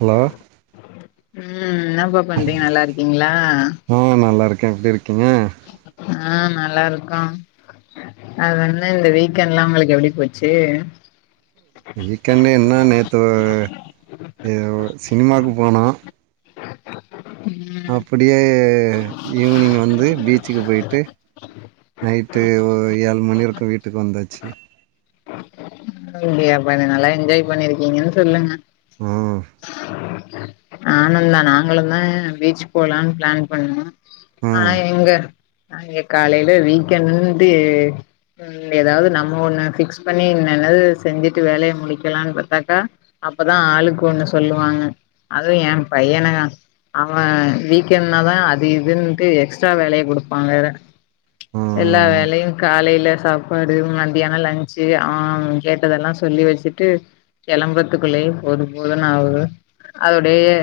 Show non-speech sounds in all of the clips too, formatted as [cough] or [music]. Hello ம் இன்னப்பா பண்றீங்க நல்லா இருக்கீங்ளா ஆ நல்லா இருக்கே எப்டி இருக்கீங்க ஆ நல்ல இருங்கோ அதென்ன இந்த வீக் எண்டுலா உங்களுக்கு எப்டி போச்சி வீக்கெண்டு என்னா நேத்து அ சினிமாவுக்கு போனோ அப்டியே ஈவ்னிங் வந்து பீச்சுக்கு போயி்ட்டு நைட்டு ஏழு மணி இருக்கு வீட்டுக்கு வந்தாச்சி பரவால்லையப்பா நீ நல்லா என்ஜாய் பண்ணி இருக்கீங்கன்னு சொல்லுங்க ம் நானுந்தா நாங்களு தா பீச் போலான்னு பிளான் பண்ணோ ஆனா ம் எங்க நாங்க காலையில விக் எண்ட் இன்டு ம் ஏதாது நம்ம ஒன்னு ஃபிக்ஸ் பண்ணி என்னாது செஞ்சிட்டு வேலைய முடிக்கலாம்னு பாத்தாக்கா அப்பதா ஆளுக்கு ஒன்னு சொல்லுவாங்க அதுவு ஏயே பையனா அவே வீக்கெண்ட்டுனாதா அது இதுன்னுட்டு எக்ஸ்ட்ரா வேலய குடுப்பா வேற எல்லா ம் வேலயு காலையில சாப்பாடு மத்தியானோ லஞ்சி அவ கேட் கேட்தெல்லா சொல்லி வெச்சிட்டு கெளம்பறத்துக்குள்ளயே போதும்போதுன்னு ஆகுது அப்டியே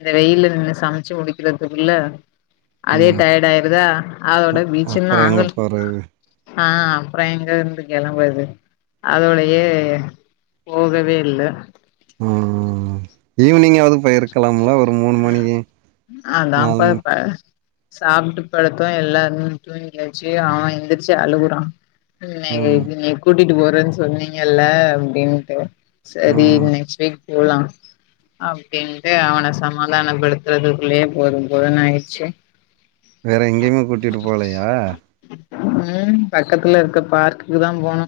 இந்த வெயில்ல நின்னு சமைச்சி முடிக்கிறதுக்குள்ள அதே ம் டயர்டா ஆயிருதா அதோட பீச்ச அப்றோ எங்க நாங்களு போறது ஆ அப்றோ எங்க இருந்து கெளம்பறது அதோட தே போகவே இல்ல ம் ம் ம் ஈவானிங்காது போயி இருக்கலாம்ல ஒரு மூணு மணி நாலு மணி சாப்புட்டு படுத்தோ எல்லாரு தூங்கியாச்சி அவே எந்துருச்சி அழுவுறா என்னைய ம் இபடி கூட்டிட்டு போறன்னு சொன்னீங்கல்ல அப்டின்ட்டு சேரி ம் நெக்ஸ்ட் வீக் போலா டின்ட்டு அவன சமாதானப்படுத்துறதுக்குள்ளேயே போது போதுனாயிடுச்சு வேற எங்கேயுமே கூட்டிட்டு போலயா ம் பக்கத்துல இருக்க பார்க்குக்குதா போனோ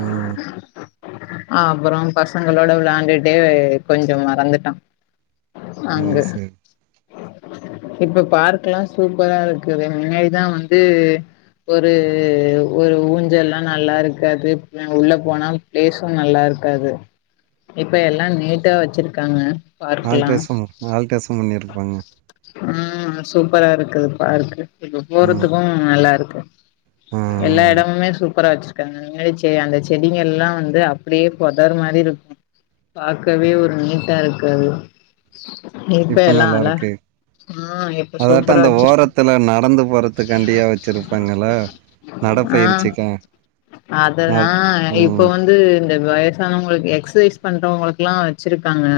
ம் அப்றோ பசங்களோட வெளையாண்டுட்டே கொஞ்சோ மறந்துட்டா அது ஆங்கு சரி இப்ப பார்க்லா சூப்பரா இருக்கு முன்னாடிதா வந்து ஒரு ஒரு ஊஞ்சல்லா நல்லா இருக்காது உள்ள போனா பிளேஸு நல்லா இருக்காது இப்ப எல்லா நீட்டா வெச்சிருக்காங்க ஆல்ட்ரேஷன் ஆல்ட்ரேஷன் பண்ணி இருப்பாங்க ம் சூப்பரா இருக்குது பார்க்கு இப்ப ம் போறதுக்கும் நல்லாருக்கு ஆ எல்லா எடமுமே சூப் சூப்பரா வெச்சிருக்காங்க முன்னாடி செ அந்த செடிங்க எல்லா வந்து அப்டியே பொதர் மாரி இருக்கோ பாக்கவே ஒரு நீட்டா இருக்காது இப்ப எல்லா அழ ஆ எப் அதாட்டோ அந்த ஓரத்துல நடந்து போறதுக்காண்டியே வெச்சிருப்பாங்கல்ல நடப்பயிற்ச்சிக்கிங்க அதுதா இப்போ வந்து இந்த வய உங்களுக்கு எக்சைஸ் பண்றவங்களுக்கு எல்லா வெச்சிருக்காங்க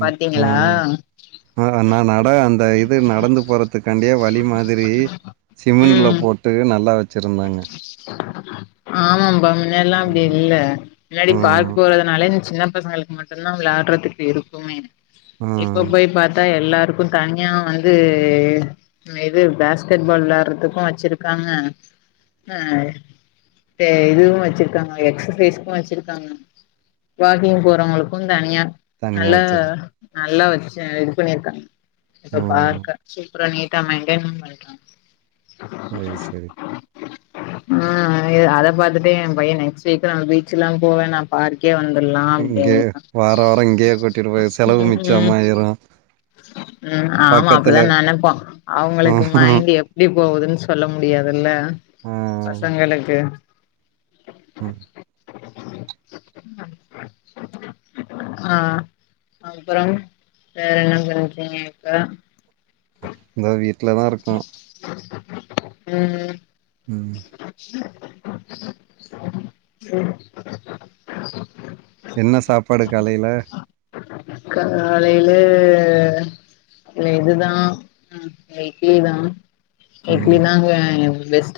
பாத்தீங்களா ம் ஆ நா நட அந்த இது நடந்து போறதுக்காண்டியே வழி மாதிரி சிமெண்ட்ல ம் போட்டு நல்லா வச்சிருந்தாங்க ஆமாம்பா முன்னெல்லா அப்டி ம் இல்ல முன்னாடி ம் பார்க் போறதுனாலே சின்ன பசங்களுக்கு மட்டுந்தா விளையாடுறதுக்கு இருக்குமே இப்ப ம் போய் பாத்தா எல்லாருக்கு தனியா வந்து இது பேஸ்கெட் பால் விளையாடுறதுக்கு வச்சிருக்காங்க ஆ தா இதுவு வெச்சிருக்காங்க எக்சசைஸ்க்கு வெச்சிருக்காங்க வாக்கிங் போறவங்களுக்கு தனியா தனியா நல்லா வச்சிரு நல்லா வச்சு இது பண்ணிருக்காங்க இப்ப ம் பாக்க அப்றோ நீட்டா மெயின்டெயி பன்றாங்க சேரி சேரி ம் அதை அதப் பாத்துட்டு ஏ பையே நெக்ஸ்ட் வீக்லா நா பீச்லா போவேனாம் பார்க்கே வந்தர்லா இங்கே அப்டின்டா வார வார இங்கேயே கூட்டிட்டு போய் செலவு ம் ம் மிச்சமாயிரு ம் ஆமா அப்டிதா பக்கத்துல இருக் நெனப்போ அவங்களுக்கு ம் மைன்ட் எப் டி போகுதுன்னு சொல்ல முடியாதுல்ல ஆ பசங்களுக்கு ம் ம் ஆ அப்புறம் வேற என்ன பன்றீங்க இப்ப இந்தா வீட்லதா இருக்கோ ம் ம் ம் என்ன சாப்பாடு காலைல காலைல இல்ல இதுதா இட்லிதா ம் இட்லிதாங்க பெஸ்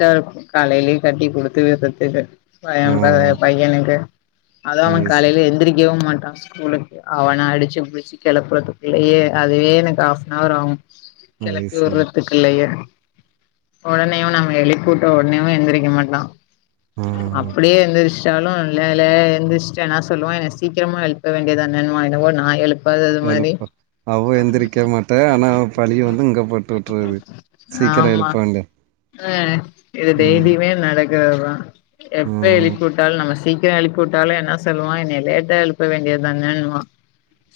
காலையே கட்டி குடுத்து விட்றதுக்கு ஆ பயம் பைய பையனுக்கு அது அவன் காலைல எந்திரிக்கவு மாட்டா ஸ்கூலுக் அவன அடிச்சு புடிச்சி கெளப்புறதுக்குள்ளயே அதுவே எனக்கு ஆஃப்னவர் ஆகு அது கெளப்பி சரி உட்றத்துக்குள்ளையே உடனேயு நாம எழுப் கூப்ட ஒடனேயு எந்திரிக்க மாட்டா ஆ அப்டியே எந்திரிச் ஸ்கூலு இல்லேலே எந்திரிச்ட் என்னா சொல்லுவா என்ன சீக்கிரமா எழுப்ப வேண்டியதானேன்னுவா என்னவோ நா எழுப் எழுப்ப அவ எந்திரிக்க மாட்டே ஆனா பழிய வந்து இங்க போட்டுட்றது சீக்கிர ஆமா எழுப்புவாங்க அ இது டெய்லியுமே நடக்கறதுதா எப்ப ம் எழுப்பிவுட்டாலு நம்ம சீக் சீக்கரோ எழுப்பிவிட்டாலு என்ன சொல்லுவா என்ன லேட்டா எழுப்ப வேண்டியதானேனுவா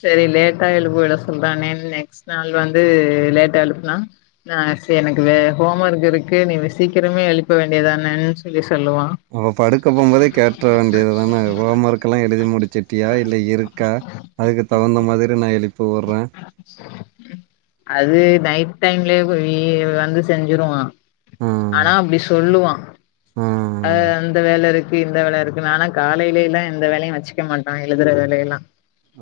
சேரி லேட்டா எழுப்பி விட சொல்றானே நெக்ஸ்ட் நாள் வந்து லேட்டா எழுப்புனா நா சேர் எனக்கு வே ஹோம் ஒர்க் இருக்கு நீங்க சீக்கிரமே எழுப்ப வேண்டியதானேன்னு சொல்லி சொல்லுவா அவே படுக்க போம்போதே கேட்ற வேண்டியதுதானே ஹோம் ஒர்க் எல்லா எழுதி முடிச்சுட்டியா இல்ல இருக்கா அதுக்கு தகுந்த மாதிரி நா எழுப்பி உட்றே அது நைட் டைம்லயே வீ வந்து செஞ்சுருவா ம் ஆனா அப்டி சொல்லுவா ஆ ம் அந்த வேல இருக்கு இந்த வேல இருக்கு ஆனா காலைலிலா எந்த வேலையு வச்சுக்க மாட்டா எழுதுற வேல எல்லா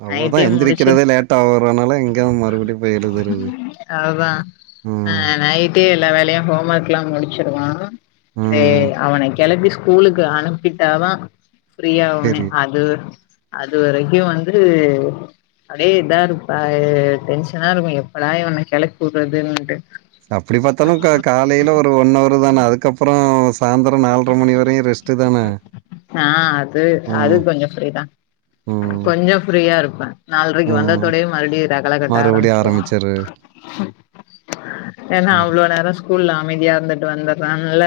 அவ தா நைட்டே முடிச்சு எந்திரிக்கிறதே லேட்டா ஆவுறனால இங்க மறுபடியு போய் எழுதுறது அதுதா ஆ ம் நைட்டே எல்லா வேலயு ஹோம் ஒர்க்லா முடிச்சிருவா தெ ம் அவனுக் கிளப்பி ஸ்கூலுக்கு அனுப்பிட்டாதா ஃப்ரீயாவுமே செரி அது அது வரைக்கு வந்து அப்டியே இதா இருப்பா டென்ஷனா இருக்கு எப்படா இவன கிளப்பி வுடுறதுன்டு சொ அப்டி பாத்தாலு க காலைல ஒரு ஒன் அவர் தானே அதுக்கப்றோ சாந்தரோ நால்ரை மணி வரையு ரெஸ்ட்டு தானே ஆ அது ம் கொஞ்சோ ஃப்ரீதா ம் கொஞ்சோ ஃப்ரீயா இருப்பே நாலரைக்கு ம் வந்ததோடயே மறுபடியு ரகள கட்ட மறுபடியும் ஆரம்பிச்சுருவா ஆரம்பிச்சிரு ஏனா ம் அவ்ளோ நேரோ ஸ்கூல்ல அமைதியா இருந்துட்டு வந்துடுறான்ல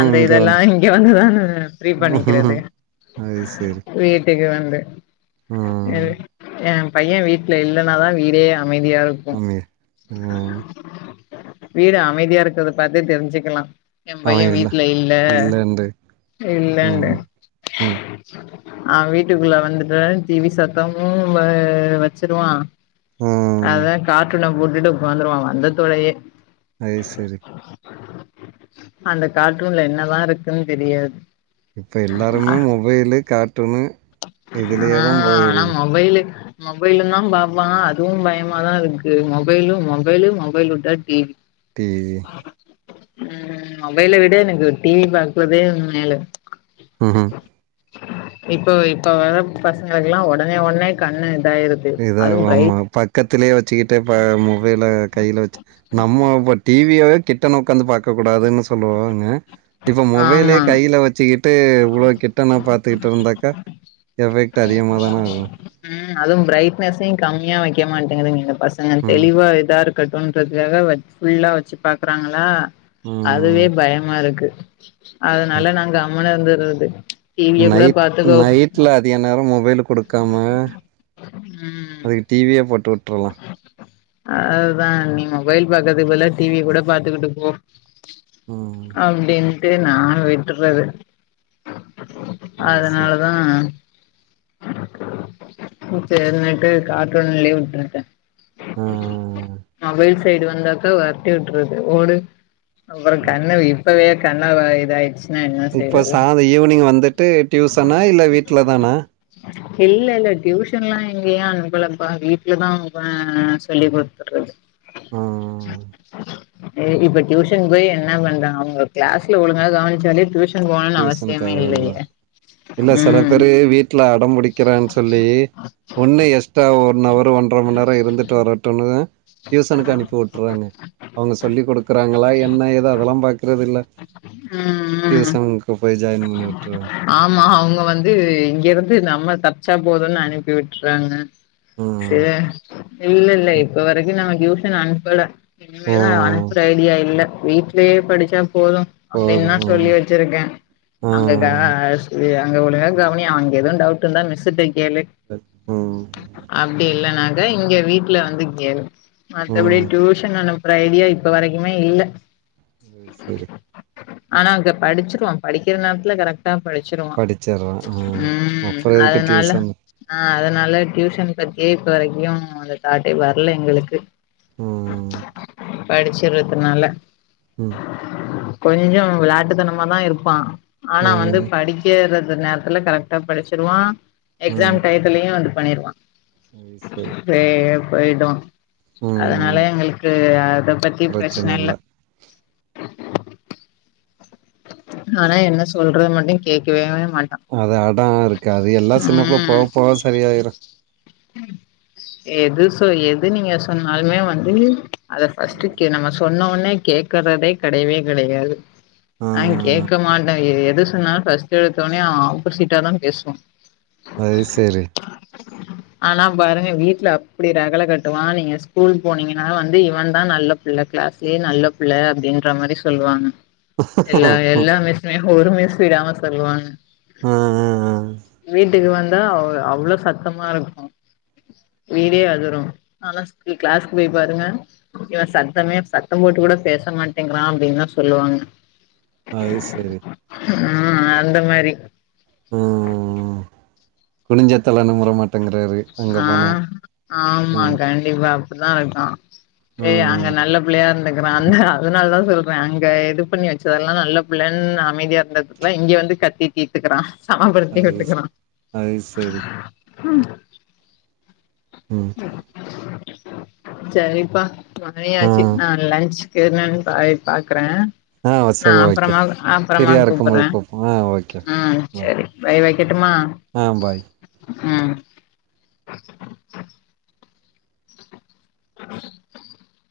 அந்த இங்க இதெல்லா வந்து இங்க வந்துதானே ஃப்ரீ பண்ணிக்கிறது ம் அது சரி வீட்டுக்கு வந்து ம் ஏ பைய்ய வீட்ல இல்லனாதா வீடே அமைதியா இருக் மம்மி ம் வீடு அமைதியா இருக்கறத பாத்தே தெரிஞ்சுக்லா ஏ பைய்ய அவன் இல்லை வீடல இல்ல இல்லைண்டு ம் இல்லன்டு ம் அவ வீட்டுக்குள்ள வந்துட்டே டிவி சத்தமு வ வெச்சிருவா ம் அததா கார்ட்டூன போட்டுட்டு உக்காந்துருவா வந்தத்தோடயே அது சரி அந்த கார்டூன்ல என்னதா இருக்குன் தெரியாது இப்ப எல்லாருமே மொபைலு கார்ட்டூனு இதுலேயே தான் ஆஹ் ஆனா போயிடுது மொபைலு மொபைல தா பாப்பா அதுவு பயமாதா இருக்கு மொபைலு மொபைலு மொபைலு வுட்டா டிவி டிவி உம் மொபைல விட எனக்கு டிவி பாக்கறதே மேலு ம் ம் இப்போ இப்போ வர பசங்களுக்கெல்லா ஒடனே ஒடனே கண்ணு இதாயிருது அதுவு இதாவ் ஆமா பிரைட் பக்கத்திலயே வெச்சுகிட்டே ப மொ பைல கைல வெச்சு நம்ம இப்ப டிவியவே கிட்ட உக்காந்து பார்க்க கூடாதுன்னு சொல்லுவாங்க இப்ப மொபைலே ஆமா கையில வெச்சுக்கிட் விட்டு இ்வ்ளோ கிட்ட நா பாத்துக்ட்டு இருந்தாக்கா எஃபெக்ட் அதிகமா தானே ஆகு ம் அதுவு பிரரைட்னஸையு கம்மியா வைக்க மாட்டேங்குதுங்க இந்த பசங்க ம். தெளிவா இதா இருக் இருக்கட்டோன்றதுக்காக வ ஃபுல்லா வச்சு பாக்குறாங்களா அதுவே ம். பயமா இருக்கு அதனால ம். நா கம்முனு இருந்துடுறது நைட் நைட்ல எந்நேரோ மொபைல குடுக்காம ம் அதுக்கு டிவியே போட்டு வுட்டுரலா அதுதா நீ மொபைல் பாக்கறதுக்கு பதிலா டிவிய கூட பாத்துக்கிட்டு போ ம். அப்டின்ட்டு நா விட்டுறது அது சரி. அதனாலதா பூட்டன்னக்க கார்டூன் லீவு விட்ருக்க ஆ. அவை சைடு வந்தாக்கா வெரட்டி விட்டுறது ஓடு அப்பறம் கண்ணு இப்பவே கண்ண இதாயிச்சு இப்ப சாரு ஈவினிங் வந்துட்டு டியூசனா இல்ல வீட்லதானா இல்ல இல்ல டியூஷன்லா எங்கயு அனுப்புலபா வீட்லதா பா சொல்லி குத்துட்றது உம் இப்ப டியூஷன் போய் என்னா பண்றாங்க அவுங்க கிளாஸ்ல ஒழுங்காக கவனிச்சாலே டியூஷன் போணுன்னு டியூசன் அவசியமே தேவல்ல இல்லையே இல்ல சில ம் பேரு வீட் வீட்ல அடம்புடிக்கிறான் சொல்லி ஒன்னு எக்ஸ்டா ஒன்னவர் ஒன்ற மண் நேரம் இருந்துட்டு வரட்டும்ன்முன்னு டியூசன்க்கு அனுப்பி விட்டுறாங்க அவுங்க சொல்லி குடுக்குறாங்களா என்ன ஏதோ அதெல்லாம் பாக்கறது இல்ல ம் ம் டியூசனுக்கு போய் ஜாய்ன் பண்ணி உட்று ஆமா அவுங்க வந்து இங்கிருந்து நம்ம தப்ச்சா போதும்ன்னு அனுப்பி விட்டுறாங்க சே ம் இல்லல்லை இங்க நா டியூஷன் அனுப்பல இனிமேதா ம் அனுப்புற ஐடியா இல்ல வீட்லயே படிச்சா போதும் அப்டின்தா போதும் சொல்லி வச்சிருக்கே அங்க க ம் அங்க ஒலுங்கா கவனி அங்க எதுவும் டவுட் இருந்தா மிஸ்ட்ட கேளு ம் ம் அப்டி இல்லன்னாக்கா இங்க வீட்ல வந்து கேளு மத்தபடி ம் டியூஷன் அனுப்புற ஐடியா இப்ப வரைக்குமே இல்ல சேர் சேரி ஆனா அங்க படிச்சிருவா படிக்கிற நேரத்துல கரக் ட்டா படிச்சிருவான் படிச்சர்றா ம் அப்புறம் எதுக்கு அதனால டியூசன் ஆ அதனால டியூஷன் பத்தியே இப்ப வரைக்கும் அந்த தாட்டே வ இல்ல எங்களுக்கு ம் படிச்சிருதுனால ம் கொஞ்சம் விளாட்டுத்தனமாதா இருப்பா ஆனா வந்து ம் படி க்கிற நேரத்துல கரெக்டா படிச்சிருவான் எக்ஸாம் டைத்துலயும் வந்து பண்ணிருவான் ம் சேர் டெய்லி போய்டும் அதனால ம் எங்களுக்கு அத பத்தி பிரச்சன இல்ல ஆனா என்ன சொல்றது மட்டும் கேக்கவே மாட் அது அடோ இருக்காது எல்லா சின்னக்புள்ள போக ம் போக சரியாயிரும் எது சோ எது நீங்க சொன்னாலுமே வந்து அத ஃபர்ஸ்ட்டு கே நம்ம சொன்னவுன்னே கேக்குறதே கெடையவே கெடையாது ஆ ந கேக்க மாட்ட எது சொன்னாலும் ஃபஸ்ட் ஏன்ச்சவுனே ஆப்போசிட்டாதா பேசுவான் அது சேரி ஆனா பாருங்க வீட்ல அப்டி ரகல கட்டுவான் நீங்க ஸ்கூல் போனீங்கனா வந்து இவன்தா நல்ல புள்ள கிளாஸ்லயே நல்ல பிள்ள அப்டின்ற மாரி சொல்லுவாங்க எல்லா ஆ எல்லா மிஸ்மே ஒரு மிஸ் விடாம சொல்லுவாங்க ஆ ஆ. வீட்டுக்கு வந்தா அவ் அவ்ளோ சத்தமா இருக்கும் வீடே அதுரும் ஆனா ஸ்கூல் கிளாஸ் போய் பாருங்க இவ சத்தமே சத்தம் போட்டு கூட பேச மாட்டேங்கிறா அப்டின்னுதா சொல்லுவாங்க அது சரி ம் அந்த மாரி ம் குனிஞ்சத்தல நிமுறமாட் ஆ ம் ஆமாங்க இவ அப்டிதா இருக்கா ஏய் அங்க ம் நல்ல பிள்ளையா இருந்துக்குறான்ல அதனால தா சொல்றே அங்க இது பண்ணி வச்சதெல்லா நல்ல பிள்ளைன்னு அமைதியா இருந்ததுல இங்க வந்து கத்திட்டு தீத்துக்குறா சாம்ப்படுத்தி அது ஸ்- விட்டுக்குறா அது சரி ம் ம் சரிப்பா ஆ மணியாச்சு நா லன்ச் சேரி என்னனு காலைல பாக்குறே ஆ சரி ஓகே அப்புறநாலு ஃப்ரீயா அப்புறநாலு இருக்கும்போது கூப்புறே கூப் ஆ ஓகே ஆ பாய் சேரி பை வைக்கட்டுமா ஆ பை ம் [inaudible] [inaudible]